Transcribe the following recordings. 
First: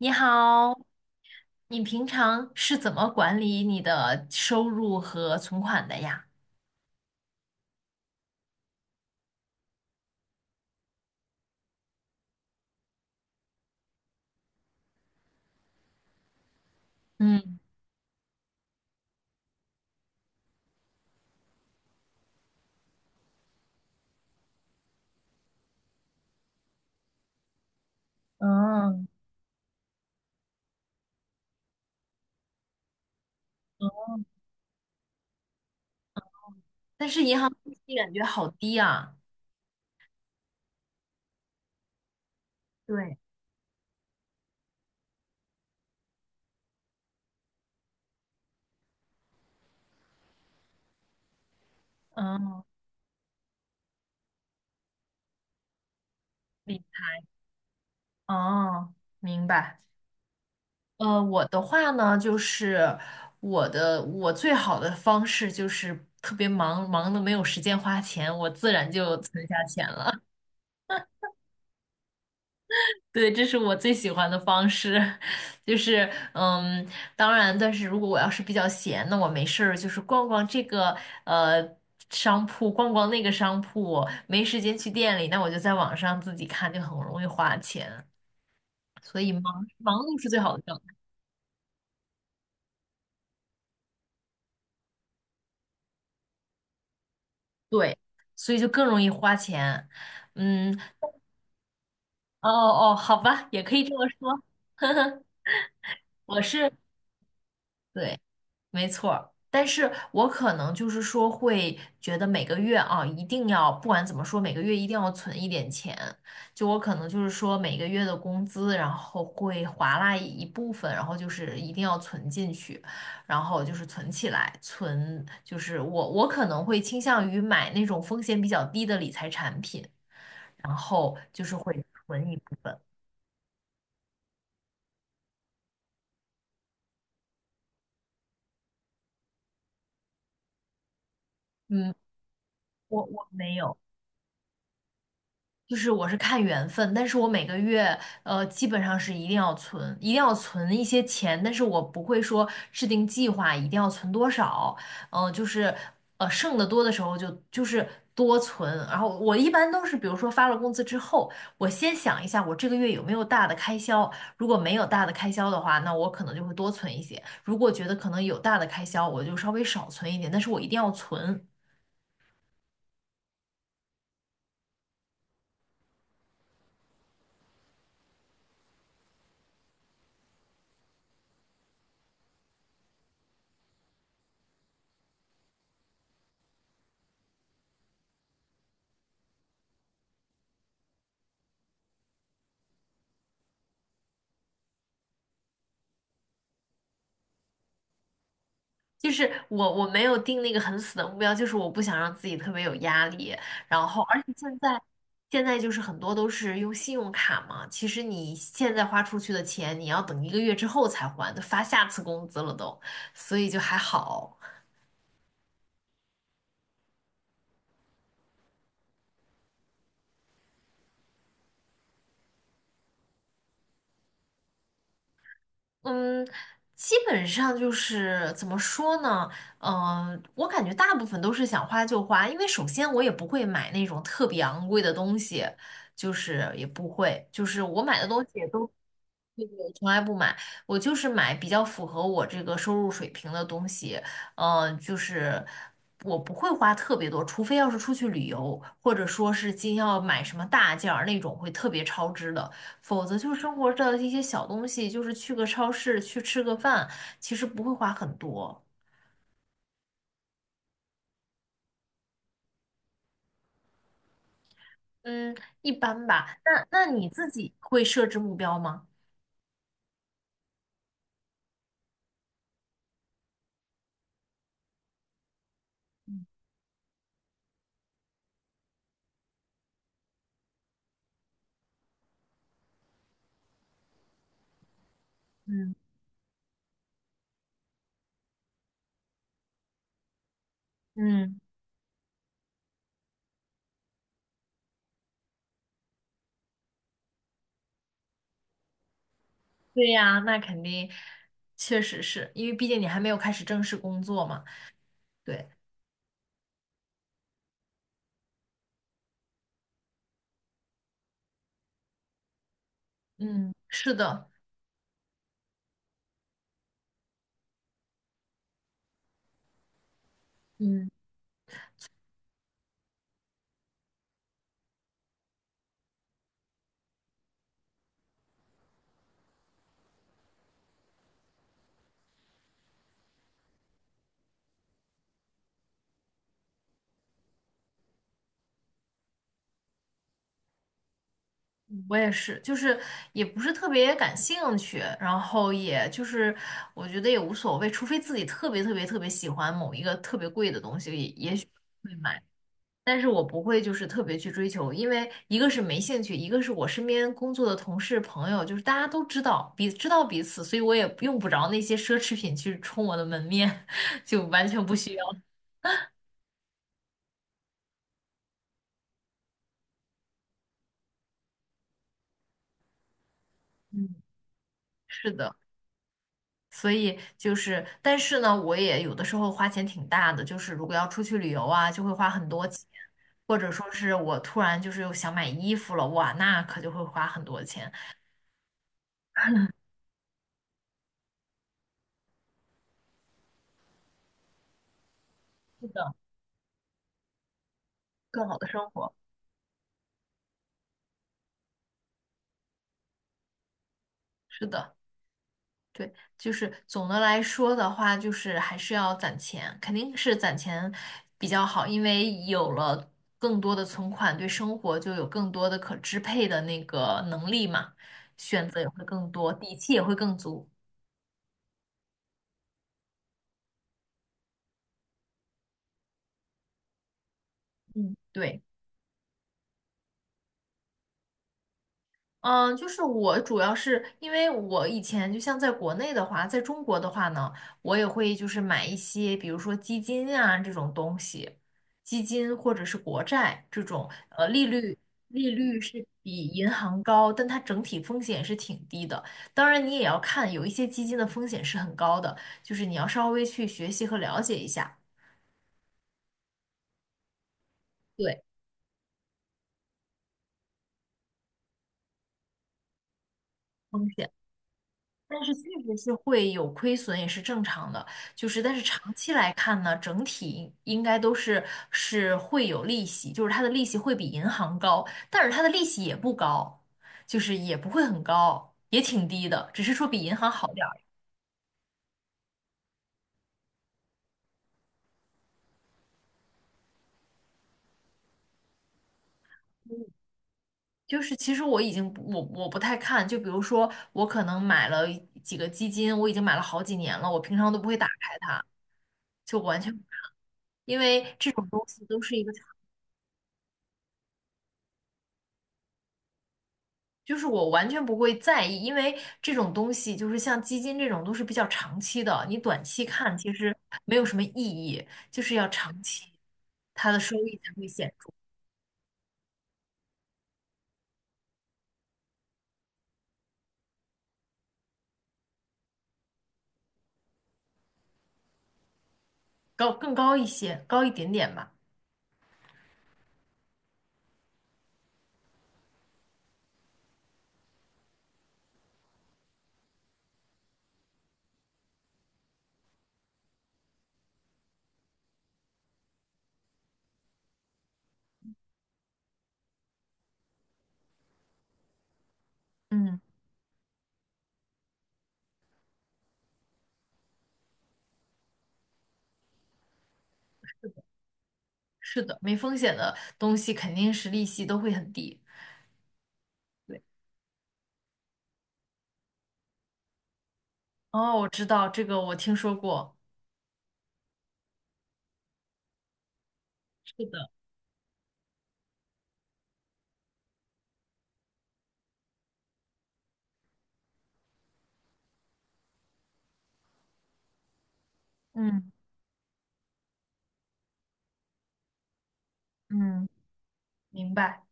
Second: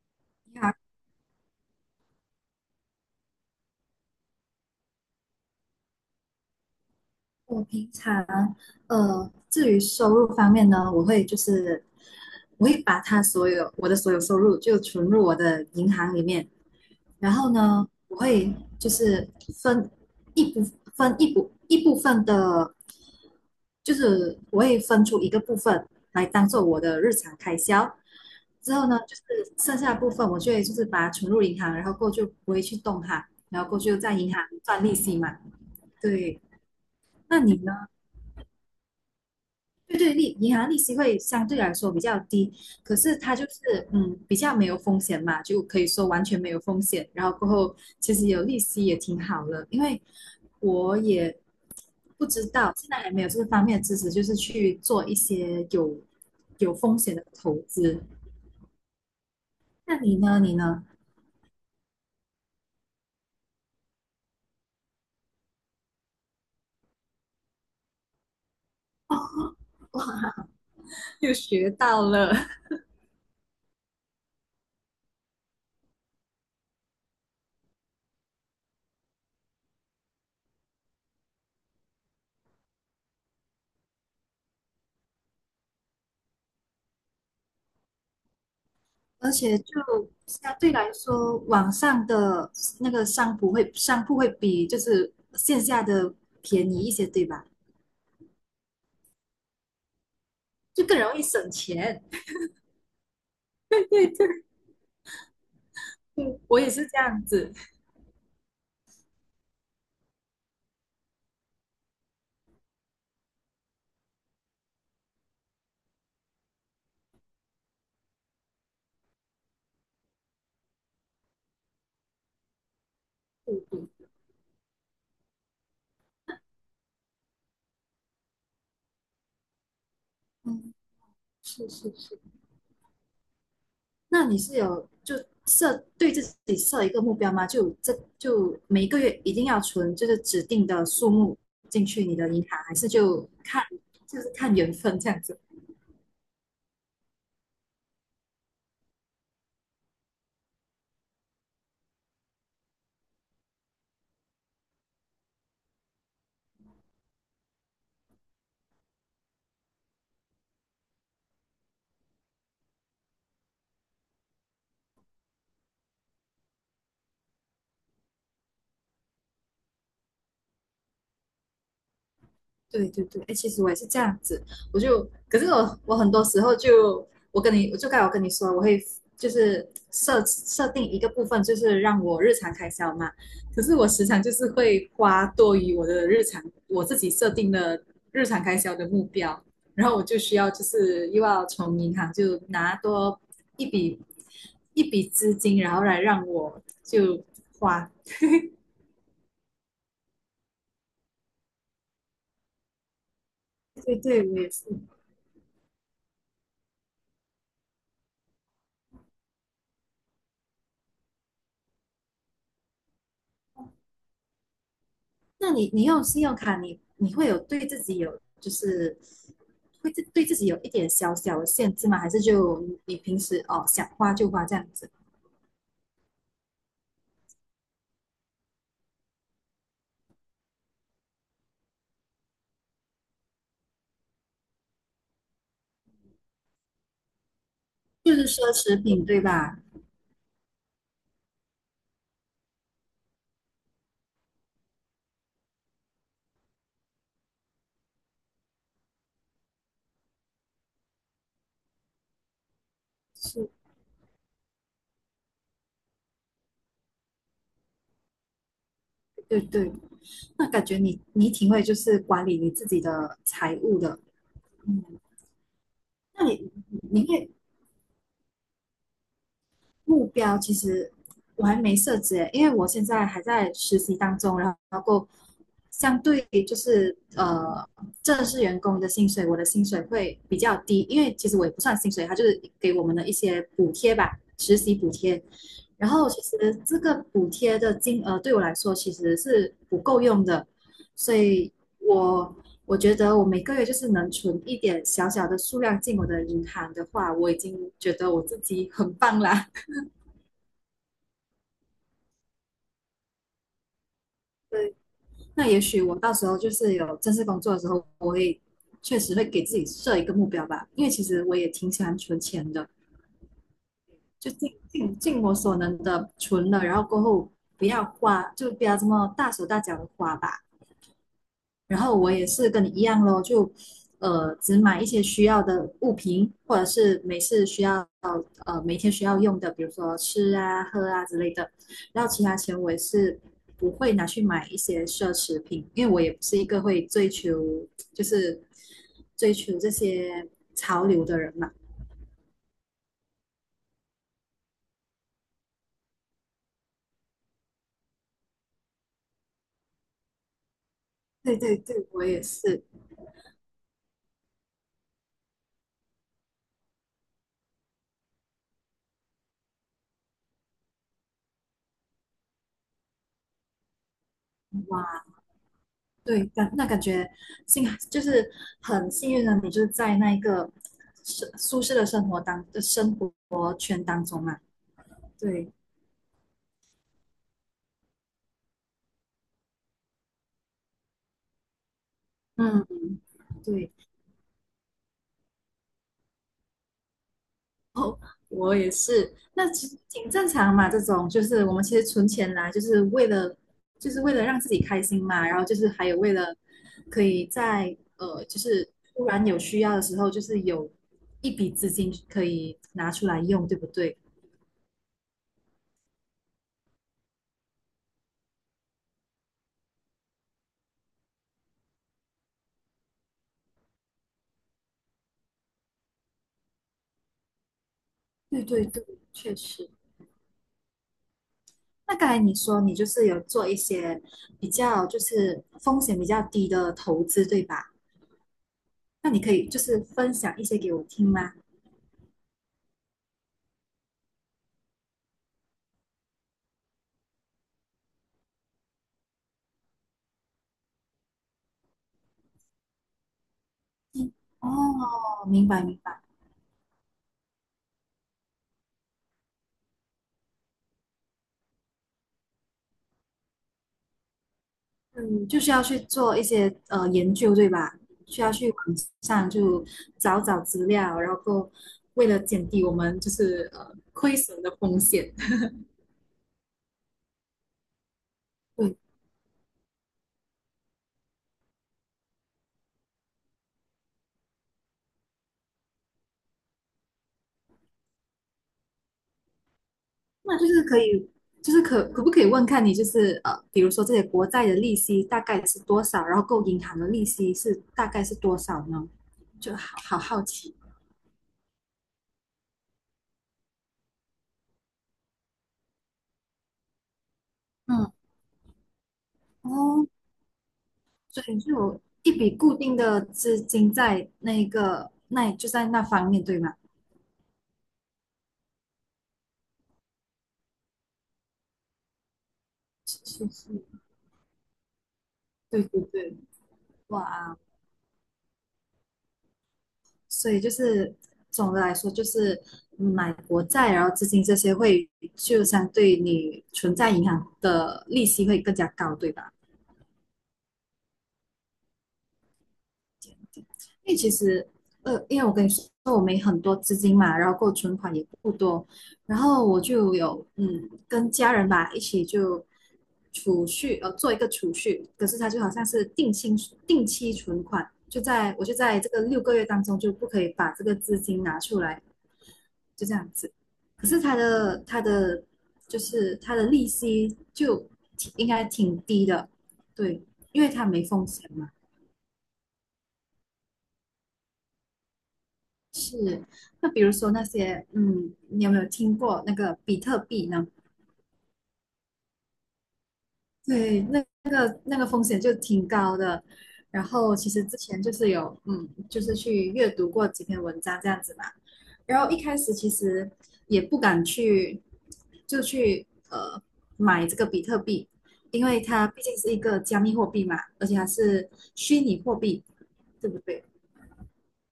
你你好。好，你平常是怎么管理你的收入和存款的呀？我平常至于收入方面呢，我会就是把它所有我的所有收入就存入我的银行里面。然后嗯，呢，我会就是分一部一部分的，就是我会分出一个部分来当做我的日常开销。之后呢，嗯，就是剩下的部分我就会就是把它存入银行，然后过后就不会去动它，然后过后就在银哦行赚利息嘛。对。但是银那行你呢？利息感觉好低啊。对对，银行利息会相对来说比较低，可是对，它就是比较没有风险嘛，就可以说完全没有风险。然后过后其实有利息也挺好的，因为我也不知嗯，道，现在还没有这个方面的知识，就是去做一些有理风险的投资。哦，明白。那你呢？你呢？我的话呢，就是我最好的方式就是特别忙，忙的没有时间花钱，我自然就存下钱了。又学到了。对，这是我最喜欢的方式，就是嗯，当然，但是如果我要是比较闲，那我没事儿就是逛逛这个呃商铺，逛逛那个商铺，没时间去店里，那我就在网上自己看，就很容易花钱，所而以且就忙碌是最相好的对状态，来说，网上的那个商铺会比就是线下的便宜一些，对吧？对，所以就更容易花钱，嗯，就更容易省钱。哦哦，好吧，也可以 这么对说，对。呵呵，我对，我也是。是这样子。对。没错儿，但是我可能就是说会觉得每个月啊，一定要不管怎么说，每个月一定要存一点钱。就我可能就是说每个月的工资，然后会划拉一部分，然后就是一定要存进去，然对后就是对，存起来，就是我可能会倾向于买那种风险比较低的理财产品，然嗯，后就是是会是是。存一部分。那你是有就对自己设一个目标吗？就每个月一定要存就是指定的数目进嗯，去你的银行，还是我就没看有。就是看缘分这样子？就是我是看缘分，但是我每个月基本上是一定要存，一定要存一些钱，但是我不会说制定计划一定要存多少，嗯、就是剩的多的时候就是多存，然后我一般都是比如说发了工资之后，我先想一下我这个月有没有大的开销，如果没有大的开销的话，那我可能就会多存一些，如果觉得可能有大的开销，我就稍微少存一点，但是我一定要存。对对对，哎，其实我也是这样子。可是我很多时候就，我跟你，我就刚才我跟你说，我会就是设定一个部分，就是让我日常开销嘛。可是我时常就是会花多于我的日常，我自己设定的日常开销的目标，然后我就需要就是又要从银行就拿多一笔一笔资金，然后来让我就花。就是我没有定那个很死的目标，就是我不想让自己特别有压力。然对后，而对，且我也是。现在就是很多都是用信用卡嘛，其实你现在花出去的钱，你要等一个月之后才还，都发下次工资了都，所以就还好。那你用信用卡你会有对自己有就是会自对自己有一点小小的限制吗？还是就你平时想花就花这样子。嗯，基本上就是怎么说呢？嗯、我感觉大部分都是想花就花，因为首先我也不会买那种特别昂贵的东西，就是也不会，就是我买的就东是西奢也都。侈品对吧？我从来不买，我就是买比较符合我这个收入水平的东西。嗯、就是我不会花特别多，除非要是出去旅游，或者说是今要买什么大件儿那种会特别超支的，否则就是是，生活的一些小东西，就是去个超市去吃个饭，其实不会花很多。对对。那感觉你挺会就是管理你自己的财务的。嗯。嗯，一般那吧。你那那你你自会己会设置目标吗？目标其实我还没设置耶，因为我现在还在实习当中。然后相对就是正式员工的薪水，我的薪水会比较低，因为其实我也不算薪水，它就是给我们的一些补贴吧，实习补贴。嗯然后其实这个补贴的金额对我来说其实是不够用的，所嗯，以我我觉得我每个月就是能存一点小小的数量进我的银行的话，我已经觉得我自己很棒啦。对呀，那肯定，确实是因为毕竟你还没有开始正式工作嘛。对，那对，也许我到时候就是有正式工作的时候，我会确实会给自己设一个目标吧，因为其实我也挺喜欢存钱的，嗯是的，就尽我所能的存了，然后过后不要花，就不要这么大手大脚的花吧。嗯然后我也是跟你一样咯。就只买一些需要的物品，或者是每次需要每天需要用的，比如说吃啊、喝啊之类的。然后其他钱我也是不会拿去买一些奢侈品，因为我也不是一个会追求就是追求这些潮流的人嘛。我也是，就是也不是特别感兴趣，然后也就是我觉得也无所谓，除非自己特别特别特别喜欢某一个特别贵的东西，也也对许对对，会我买，也是。但是我不会就是特别去追求，因为一个是没兴趣，一个是我身边工作的同事朋友，就是大家都知道知道彼此，所以我也不着那些奢侈品去冲我的门面，就完全不需要。对。感觉幸就是很幸运的，你就是在那一个舒适的生活圈嗯，当中嘛。是的。对。所以就是，但是呢，我也有的时候花钱挺大的，就是如果要出去旅游啊，就会花很多钱，嗯。或者说对。是我突然就是又想买衣服了，哇，那可就会花很多钱。哦，我也是，那其实挺正常嘛。这种就是我们其实存钱来，就是为了就是为了让自己开心嘛，然后就是是还的，有为了可以在，更好就的是生活。突然有需要的时候，就是有一笔资金可以拿出来用，对不对？是的，对，就是总的来说的话，就是还是要攒钱，肯定是攒钱比较好，因为有了更多的存款，对生活就有更多的可支配的那个能力嘛，对选择对也会对，更多，确底实。气也会更足。那刚才你说你就是有做一些比较就是风险比较低的投资，对吧？嗯，对。那你可以就是分享一些给我听吗？嗯，就是我主要是因为我以前就像在国内的话，在中国的话呢，我也会就是买一些，比如说基金啊这种东西，基金或者是国债这种，利率哦，利明率白明是白。比银行高，但它整体风险是挺低的。当然，你也要看有一些基金的风险是很高的，就是你要稍微去学习和了解一下，嗯，就是要去做一些研究，对吧？需对，要去网上就找找资料，然后为了减低我们就是风险。亏损的风险。但是确实是会有亏损，也是正常的。就是，但 是对。长期来看呢，整体应该都是是会有利息，就是它的利息会比银行高，但是它的利息也不高，就是也不会很高，也挺低的，只是说比银行那好就是点儿。可以，就是可不可以问看你，就是，比如说这些国债的利息大概是多少，然后够银行的利息是大概是多少呢？就好奇。就是其实我已经不我不太看，就比如说我可能买了几个基金，我已经买了好几年了，我平常都不会打嗯。开，就完全。不哦，看，因为所这以种就东有西都一是一个笔固定的资金在那个那就在那方面，对吗？就是我完全不会在意，因为这种东西就是像基金这种都是比较长期的，你短期看是是其是。实没有什么意义，就是要对对长期，对。它的收益哇，才会显著，所以就是总的来说就是买国债，然后资金这些会就相对你存在银行的利息会更加高，对吧？高，更高一些，高一点点吧。因为其实，因为我跟你说，我没很多资金嘛，然后够存款也不多，然后我就有跟家人吧一起就储蓄。做一个储蓄。可是它就好像是定期存款，就在我就在这个六个月当中就不可以把这个资金拿出来，就这嗯，样子。可是它的就是它的利息就应该挺低的，对，因为它没风险嘛。是的，没风险的东西肯定是利息都会很低。是，那对，比如说那些，嗯，你有没有听过那个比特币呢？哦，我知道这个，我听说过。对，那那个风险就挺高的。然是后的，其实之前就是有，嗯，就是去阅读过几篇文章这样子嘛。然后一开始其实也不敢去，就去买这个比特币，因为嗯它毕竟是一个加密货币嘛，而且它是虚拟货币，嗯，对不对？明白。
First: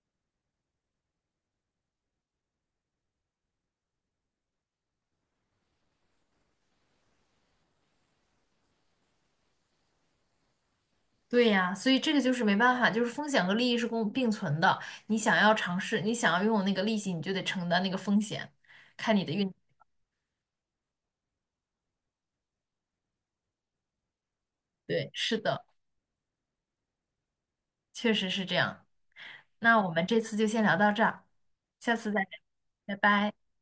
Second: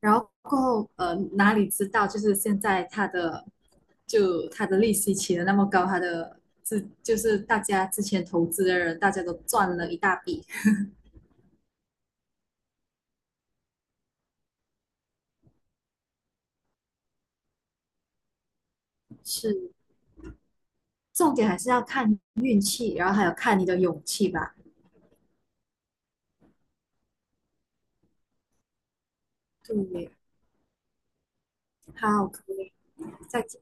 然后过后，哪里知道就是现在它的就它的利息起得那么高，它的就是大家之前投资的人，大家都赚了一大笔。对呀，所以这个就是没办法，就是风险和利益是共并存的。你想要尝试，你想要拥有那个利息，你就得承担那个风险，看你的运。是，重点还是要看运气，然后还有看你的勇气吧。对，是的，确实是这样。那我们对，这次就先聊到这儿，下次再好，聊，可以，拜拜。再见。